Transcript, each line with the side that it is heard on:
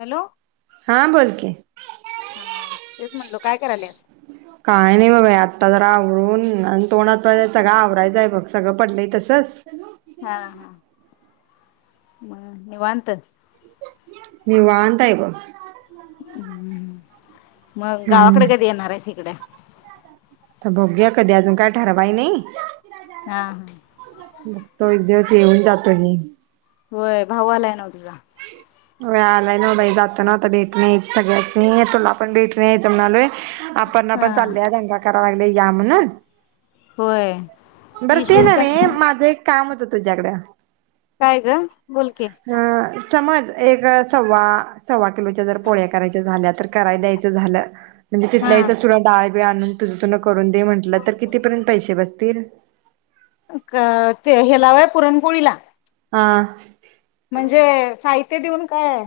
left: Hello
right: हा बोल की,
left: हा तेच म्हणलो काय कराल्यास.
right: काय नाही ब बाई आत्ता जरा, आवरून आणि तोंडहात पाय सगळं आवरायचंय बघ सगळं पडलंय तसच.
left: हा हा. मग निवांत.
right: निवांत हाय बघ.
left: हम्म हम्म. मग
right: हम्म
left: गावाकड कधी येणार हाईस इकड.
right: आता बघूया कधी, अजून काय ठरवाय नाही.
left: हा हा.
right: बगतो एक दिवस येऊन जातो घे.
left: होय, भाऊ आलाय ना तुझा.
right: वय आलाय ना बाई जातो, ना आता भेट नाही सगळ्यासनी नाही. तुला आपण भेटून यायचं म्हणालोय. अपर्णा
left: हा
right: पण चालल्या तेंच्या [unintelligible] या म्हणून
left: होय
right: बरं ते
left: येशील
right: नव्हे,
left: कणी
right: माझं एक काम होत. तु तुझ्याकड.
left: काय ग? बोल की,
right: अ समज एक सव्वा सव्वा किलोच्या जर पोळ्या करायच्या झाल्या, तर कराय द्यायचं झालं म्हणजे
left: हा
right: तिथल्या इथं तुला डाळ बी आणून तुझं तुन. करून दे म्हणल, तर कितीपर्यंत पैसे बसतील. तेल.
left: का ते हेला होय पुरणपोळीला.
right: हा.
left: म्हणजे साहित्य देऊन काय?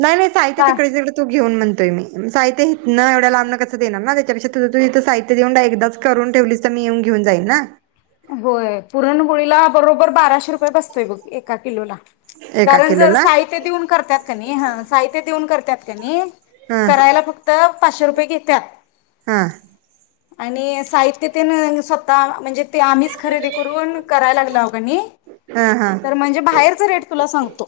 right: नाही नाही साहित्य
left: का
right: तिकडच्या तिकडे तू घेऊन म्हणते म्हणतोय मी साहित्य हितन एवढं लांबंन कसं देणार ना? गं त्यापेक्षा तुझं तू साहित्य देऊन एकदाच करून ठेवलीस तर मी येऊन घेऊन जाईन ना.
left: होय पुरणपोळीला बरोबर बाराशे रुपय बसतय बग एका किलोला.
right: एका
left: कारण जर
right: किलोला
left: साहित्य देऊन करत्यात की ह साहित्य देऊन कर त्यात कणी,
right: हा
left: करायला फक्त. पाचशे रुपये घेत्यात.
right: हा.
left: आणि साहित्य तेन स्वतः म्हणजे, ते आम्हीच खरेदी करून, करायला लागलाव कणी.
right: हा हा
left: तर म्हणजे बाहेरच रेट तुला सांगतो.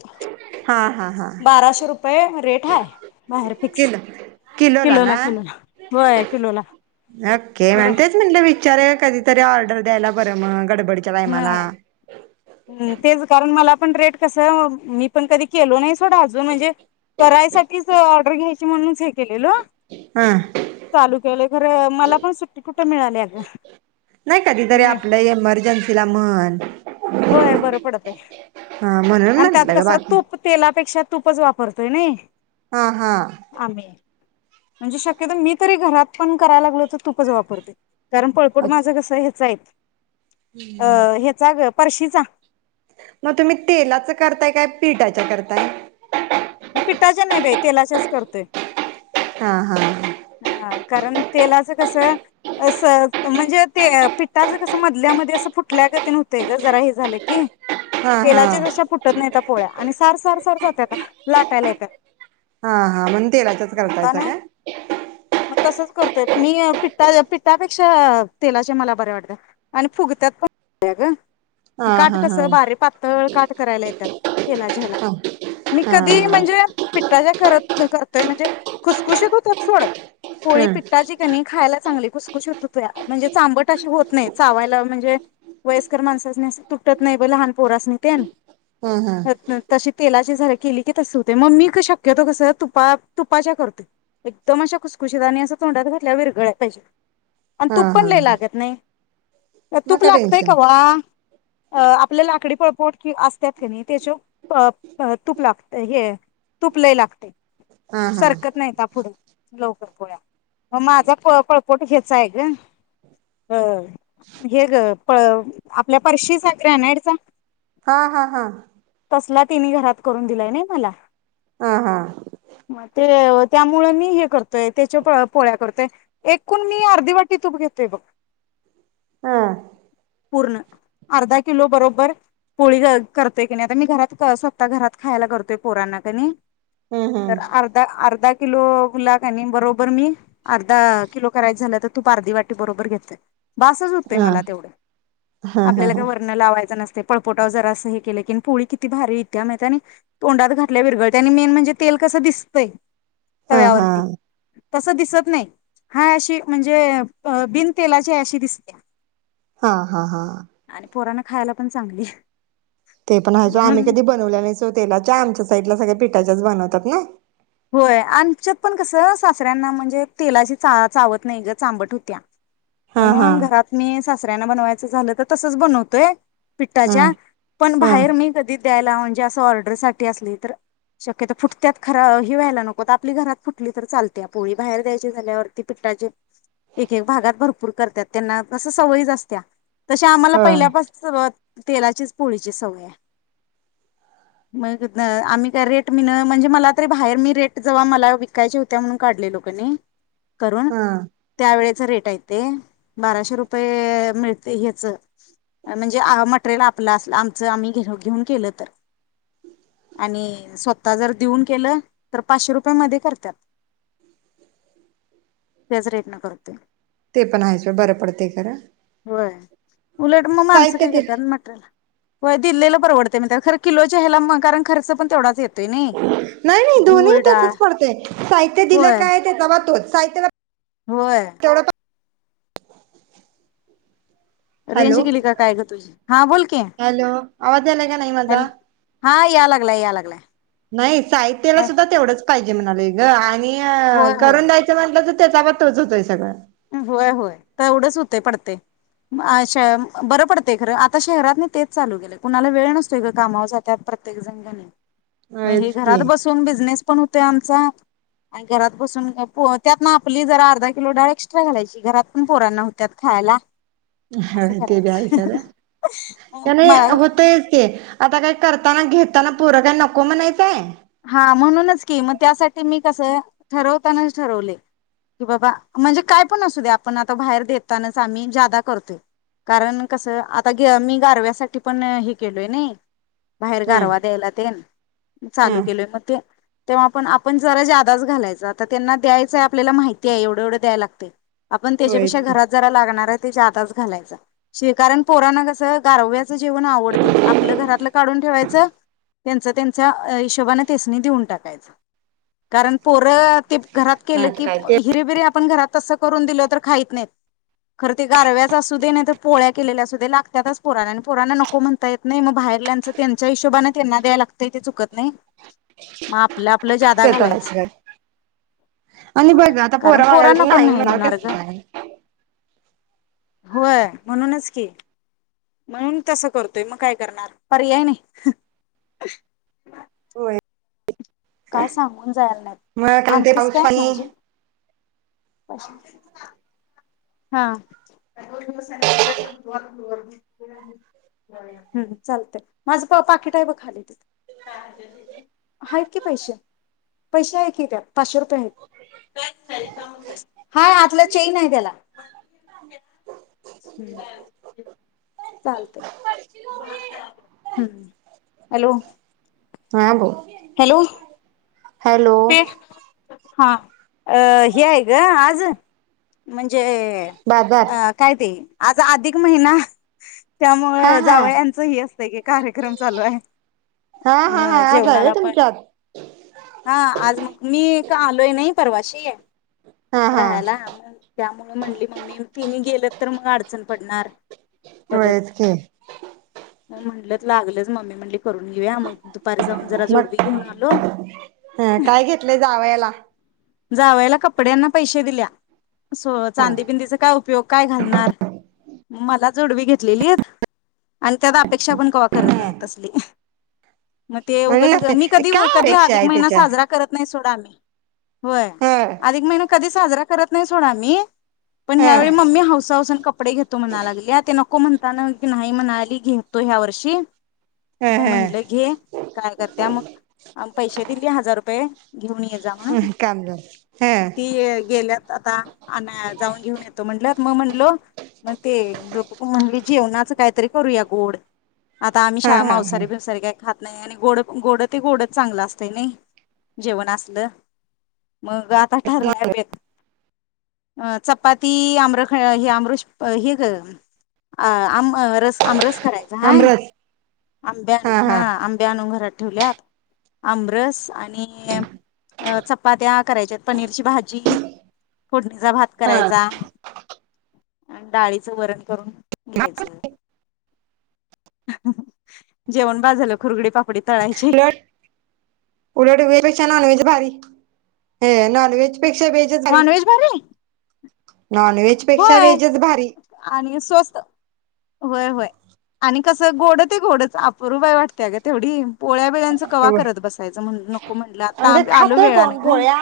right: हा हा हा
left: बाराशे रुपये रेट हाय बाहेर फिक्स
right: किलो किलोला ना
left: होय किलोला
right: ओके
left: बरो
right: मण तेच म्हणला विचारे कधीतरी ऑर्डर द्यायला बर मग पुढच्या टायमाला
left: हम्म हम्म तेच कारण मला पण रेट कस मी पण कधी केलो नाही सोडा अजून म्हणजे करायसाठीच ऑर्डर घ्यायची म्हणूनच केलंल
right: हा
left: चालू केलोय खर मला पण सुटी कुठ मिळाली.
right: तिला मर
left: होय बरं पडतंय
right: हा म्हणून
left: आणि त्यात
right: म्हंटलं ग
left: कस
right: बाकी
left: तूप तेलापेक्षा तूपच वापरतोय नाही
right: हा हा
left: आम्ही म्हणजे शक्यतो मी तरी घरात पण करायला लागलो तर तूपच वापरते. कारण पळपोट माझं
right: अच्छा
left: कसं हेच आहे. अ हेचा ग परशीचा
right: मग तुम्ही तेलाच करताय काय पिठाच्या करताय
left: पिठाच्या नाही बाई तेलाच्याच करतोय
right: हा हा हा
left: हा कारण तेलाचं कसं अस म्हणजे ते पिठाच कस मधल्यामध्ये असं फुटल्या ग ते नव्हत ग जरा हे झालं की
right: हा हा
left: तेलाच्या जशा फुटत नाही पोळ्या आणि सार सार सार जात्याता लाटायला येत्यात.
right: हा हा म्हणुन तेलाच्या च करतायसा
left: म्हणताना
right: काय
left: मग तसच करतोय मी पि्टा पिट्टापेक्षा तेलाचे मला बरे वाटते आणि फुगत्यात पण ग
right: हा
left: काठ
right: हा
left: कस
right: हा
left: बारीक पातळ काठ करायला येतात तेलाच्या हेला
right: हा हा
left: मी कधी
right: हा
left: म्हणजे पिठ्ठा च्या करत करतोय म्हणजे खुस खुशीत होत्यात. सोड पोळी
right: हम्म
left: पिट्टाची कणी खायला चांगली खुसखुशीत होत हो म्हणजे चांबट अशी होत नाहीत चावायला म्हणजे वयस्कर माणसासनी असं तुटत नाही ब लहान पोरसनी तेन
right: हम हम
left: तेलाचे झारे केली की तस होतय मग मी शक्यतो कस तुपात तुपाच्या करतोय एकदम अशा खुशखुशीत आणि असं तोंडात घातल्या विरघळायला पाहिजे आणि
right: हा
left: तूप पण
right: हा
left: लय लागत नाही.
right: मग
left: तूप
right: काय
left: लागतय
right: टेन्शन
left: कवा अ आपल लाकडी पळपुट कि असतात कनी, त्याच्यावर तूप लागते हे तुप लय लागतय.
right: हा हा
left: सरकत नाहीता पुढं. लवकर पोळ्या. मग माझा प पळपोट ह्यचा आहे ग हे ग पळ आपल्या फरशीचा ग्रॅनाइडचा.
right: हा हा हा.
left: तसला तिनी घरात करून दिलाय नाही मला.
right: हा हा.
left: मग ते त्यामुळ मी हे करतोय त्याच्या पोळ्या करतोय. एकूण मी अर्धी वाटी तूप घेतोय बघ,
right: हा
left: पूर्ण अर्धा किलो बरोबर पोळी करतोय कनी नाही आता मी घरात स्वतः घरात खायला करतोय पोरांना कणी.
right: हम्
left: तर
right: हम्
left: अर्धा अर्धा किलो. किलोला कणि बरोबर मी अर्धा किलो करायच झालं तर, तूप अर्धी वाटी बरोबर घेतोय. बासच होतय
right: हा
left: मला तेवढं
right: हा हा
left: आपल्याला काय
right: हा
left: वर्ण लावायचं नस पळपोटाव जरा असं हे केलं कि पोळी किती भारी येतिया माहित हाय नई आणि तोंडात घातल्या विरघळत्या, आणि मेन म्हणजे तेल कसं दिसतंय.
right: हा हा.
left: तस दिसत नाही. हाय अशी म्हणजे बिनतेलाची हाय अशी दिसत्या.
right: हा हा हा.
left: आणि पोरांना खायला पण चांगली.
right: ते पण आहे सोड आम्ही
left: म्हणून
right: कधी बनवल्या नाहीत सोड तेलाच्या, आमच्या साईडला सगळ्या पिठाच्याच बनवतात नई.
left: होय आमच्यात पण कसं सासऱ्यांना म्हणजे तेलाची चा चावत नाही चांबट होतिया.
right: हा हा
left: म्हणून घरात मी सासऱ्यांना बनवाय झाल तर तसच बनवतोय.
right: हा
left: पिठाच्या पण
right: हा
left: बाहेर मी कधी द्यायला म्हन की असं ऑर्डर साठी असली तर शक्यतो फुटत्यात खरं व्हायला नको. आपली घरात फुटली तर चालत्या पोळी, बाहेर द्यायची झाल्यावरती पिठाचे एक एक भागात भरपूर करतात त्यांना तस सवयीच असत्या. तशी आम्हाला
right: हो
left: पहिल्यापासन सूर तेलाचीच पोळीची सवय हाय. मग आम्ही काय रेट मिन म्हणजे मला तरी बाहेर मी रेट जव्हा मला विकायची होत्या म्हणून काढलेलो कनी करून
right: हा
left: त्यावेळे रेट आहे ते. बाराशे रुपये मिळतय ह्याच म्हणजे मटेरियल आपलं असल आमच आम्ही घे घेऊन केलं तर आणि स्वत जर देऊन केलं तर पाचशे रुपया मध्ये करत्यात, त्याच रेट न करतोय.
right: ते पण हायच सोड बरं पडतय खरं.
left: होय उलट मग माणसं
right: साहित्य
left: काय
right: दिल
left: करत्यात अ मटरेल होय दिल्लेला परवडते मी तर खरं किलोच्या ह्याला मग कारण खर्च पण तेवढाच येतोय नई.
right: नाही नाही दोन्ही तसच पडतंय साहित्य दिलं काय त्याचा बा तोच. साहित्यला
left: व्हय रेंज
right: हॅलो
left: गेली का काय ग तुझी हा बोल की
right: हॅलो आवाज आलाय का नाही माझा
left: हॅलो हा या लागलाय या लागलाय.
right: नाही साहित्यला सुद्धा तेवढंच पाहिजे. म्हणालोय
left: होय
right: ग.
left: होय
right: करून द्यायच म्हटले तर तेचा बा तोच होतोय सगंळ
left: होय होय तेवढंच होते पडते, बरं पडते खरं आता शहरात नाही तेच चालू गेले, कुणाला वेळ नसतो ग कामावर जात्यात प्रत्येक जण घरी. मग हे
right: होयच
left: घरात
right: की
left: बसून बिझनेस [unintelligible] आमचा घरात बसून, त्यात आपली जरा अर्धा किलो डाळ घालायची. घरात पण पोरांना होत्यात खायला.
right: ह
left: असं
right: ते बी हाय खरं
left: करायचं
right: त्या
left: म
right: नाही होतय च ते. आता काही करताना घेताना पोर काही नको म्हणायचंय.
left: हा म्हणूनच की मग त्यासाठी मी कसं ठरवतानाच ठरवले की बाबा म्हणजे काय पण असू द्या आपण आता बाहेर देतानाच आम्ही जादा करतोय कारण कसं आता मी गारव्यासाठी पण हे केलोय नाही. बाहेर
right: हा
left: गारवा द्यायला तेन
right: हा
left: चालू केले म ते तेव्हा पण आपण जरा जादाच घालायचा तर त्यांना द्यायचय आपल्याला माहिती आहे एवढे एवढं दयायला लागतय. आपण
right: होयच
left: त्याच्यापेक्षा
right: की
left: घरात जरा लागणार आहेत. जादा च घालायच कस कारण पोराना कस गारवा च जेवण आवडते. आपलं घरात काढून ठेवायच त्यांच त्यांच हिशोबान‌ त्यासनी देऊन टाकायच. कारण पोर ते घरात केलं
right: नाही तर
left: की
right: काय ते
left: हिरेबिरे आपण घरात तसं करून दिलं तर खाईत नाहीत, खर ते गारव्याच असू दे नाही तर पोळ्या केलेल्या असू दे लागत्यातच पोरांना आणि पोरांना नको म्हणता येत नाही. मग बाहेरल्याच त्यांच्या हिशोबाने त्यांना द्यायला लागतय ते चुकत नाही. मग आपण
right: ते तर हाय च ग काय आणि
left: होय.
right: बघ आता
left: कारण
right: पोरं
left: पोरांना
right: मागायला
left: कोण
right: नाही म्हणायच
left: म्हणणार
right: कस
left: ग.
right: काय
left: होय म्हणूनच की म्हणून तसं करतोय मग काय करणार पर्याय नाही.
right: हो
left: काय सांगून जायला नाहीत
right: मग कारण ते
left: आणतीच
right: पाऊस
left: काय
right: पाणी
left: भाजी. [unintelligible] हा चालतय माझ पाकिट आहे ब तिथं खाली, आहेत की पैसे, पैसे आहे कि त्या पाचशे रुपये. हा आतलं चेन आहे त्याला हम्म चालतय हम्म हॅलो
right: हा बोल
left: हॅलो.
right: हॅलो.
left: पे हा अ हे आहे ग आज म्हणजे
right: बाजार
left: अ कायते आज अधिक महिना
right: हा
left: त्यामुळ
right: हा
left: जावयाचं हे असतंय की कार्यक्रम चालू हाय.
right: हा हा हा
left: म
right: आज आहे व्हय
left: जेवणाला पण
right: तुमच्यात
left: आज मग मी का आलोय नाई परवाशी
right: हा हा
left: राहायला. त्यामुळे म्हणली मम्मी तिनी गेलं तर मग अडचण पडणार.
right: होयच की
left: म म्हटलंत लागलंच मम्मी म्हटली करून घेऊया मग दुपारी जाऊन जरा जोडवी घेऊन आलो.
right: हा काय घेतलंय जावयाला?
left: जावयला कपड्यांना पैशे दिल्या. सो
right: हा
left: चांदीबिंंदीचा काय उपयोग काय घालणार. मला जोडवी घेतलेलीत. आणि त्यात अपेक्षा पण कवा करत नाहीत
right: हा
left: तसली मग ते उगच मी
right: नसेल
left: कधी
right: काय
left: कधी
right: अपेक्षा
left: अर्धिक
right: आहे
left: महिना
right: त्याच्या
left: साजरा करत नाही सोड. [unintelligible] होय
right: ह
left: अधिक महीना कधीच साजरा करत नाही सोड आमी पण
right: ह
left: ह्यावेळी मम्मी हौऊस हौवसन कपडे घेतो म्हणा लागल्या ते न नको म्हणताना की नाही म्हणाली घेतो ह्या वर्षी
right: ह
left: मग म्हंटलं
right: ह
left: घे. काय करत्या मग पैशे दिली हजार रुपय घेऊन येजा म्हणून
right: कामझाल ह.
left: ती गेल्यात आता आन जाऊन घेऊन येतो. म्हटलत मग म्हणलो मग ते दोन प म्हणले जेवणाच काहीतरी करूया गोड आता आम्ही
right: हा
left: शाळा
right: हा ह
left: मांसारी भिवसारी काही खात नाही आणि गोड गोड ते गोडच चांगलं असतय नयी जेवण असल. मग आता ठरलाय बेत. अ चपाती आमराखंड हे आमर हे ग आम रस आमरस करायच हाय
right: आमरस
left: आंब्या आन हा आंबे आणून घरात आमरस आणि चपा आमरस आणि चपाात्या करायच्यात पनीरची भाजी फोडणी. भात
right: हा
left: करायचा. डाळीचं वरण करून घ्यायचं हह जेवण बास झालं खुरगडी पापडी. तळायची
right: उलट उलट व्हेज पेक्षा नॉनव्हेज भारी. ह नॉनव्हेज पेक्षा व्हेजच भारी. नॉनव्हेज पेक्षा
left: होय
right: व्हेजच भारी
left: व्हय व्हय आणि कसं गोड ते गोडच अपरूबाई वाटतीया ग तेवढी. पोळ्या बेळ्यांच कवा करत
right: म्हणजे
left: बसायचं म्हणून नको म्हटलं आता आलो
right: खातोय
left: वेळाने
right: कोण
left: ग.
right: पोळ्या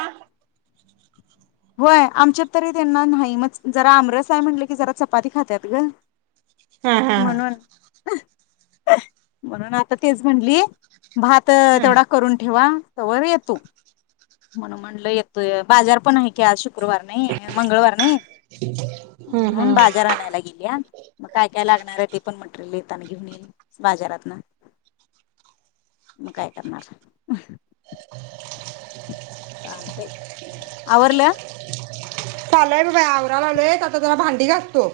left: होय आमच्यात तरी त्यांना नाही मग जरा आमरस आहे म्हणलं की जरा चपाती खात्यात ग.
right: हा हा
left: म्हणून. म्हणून आता तेच म्हणली. भात अ
right: ह
left: तेवढा करून ठेवा. तवर येतो म्हणून म्हटलं येतोय बाजार पण आहे. कॅश शुक्रवार नाही मंगळवार नाही
right: हम्म
left: म्हणून
right: हम्
left: बाजार आणायला गेलीया मग काय काय लागणार आहे ते पण मटरेल. घेऊन येईल बाजारातन मग काय करणार.
right: [inaudible]
left: आवरलं?
right: चालय ब बाई आवरा लावलोय आता जरा भांडी घासतो.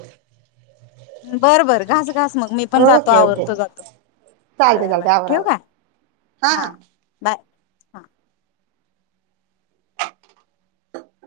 left: बर बर घास. घास मग मी पण जातो
right: ओके ओके
left: आवरतो जातो
right: चालते
left: बर बर
right: चालते आवर
left: ठेवू
right: आवर
left: काय हा बाय. हा.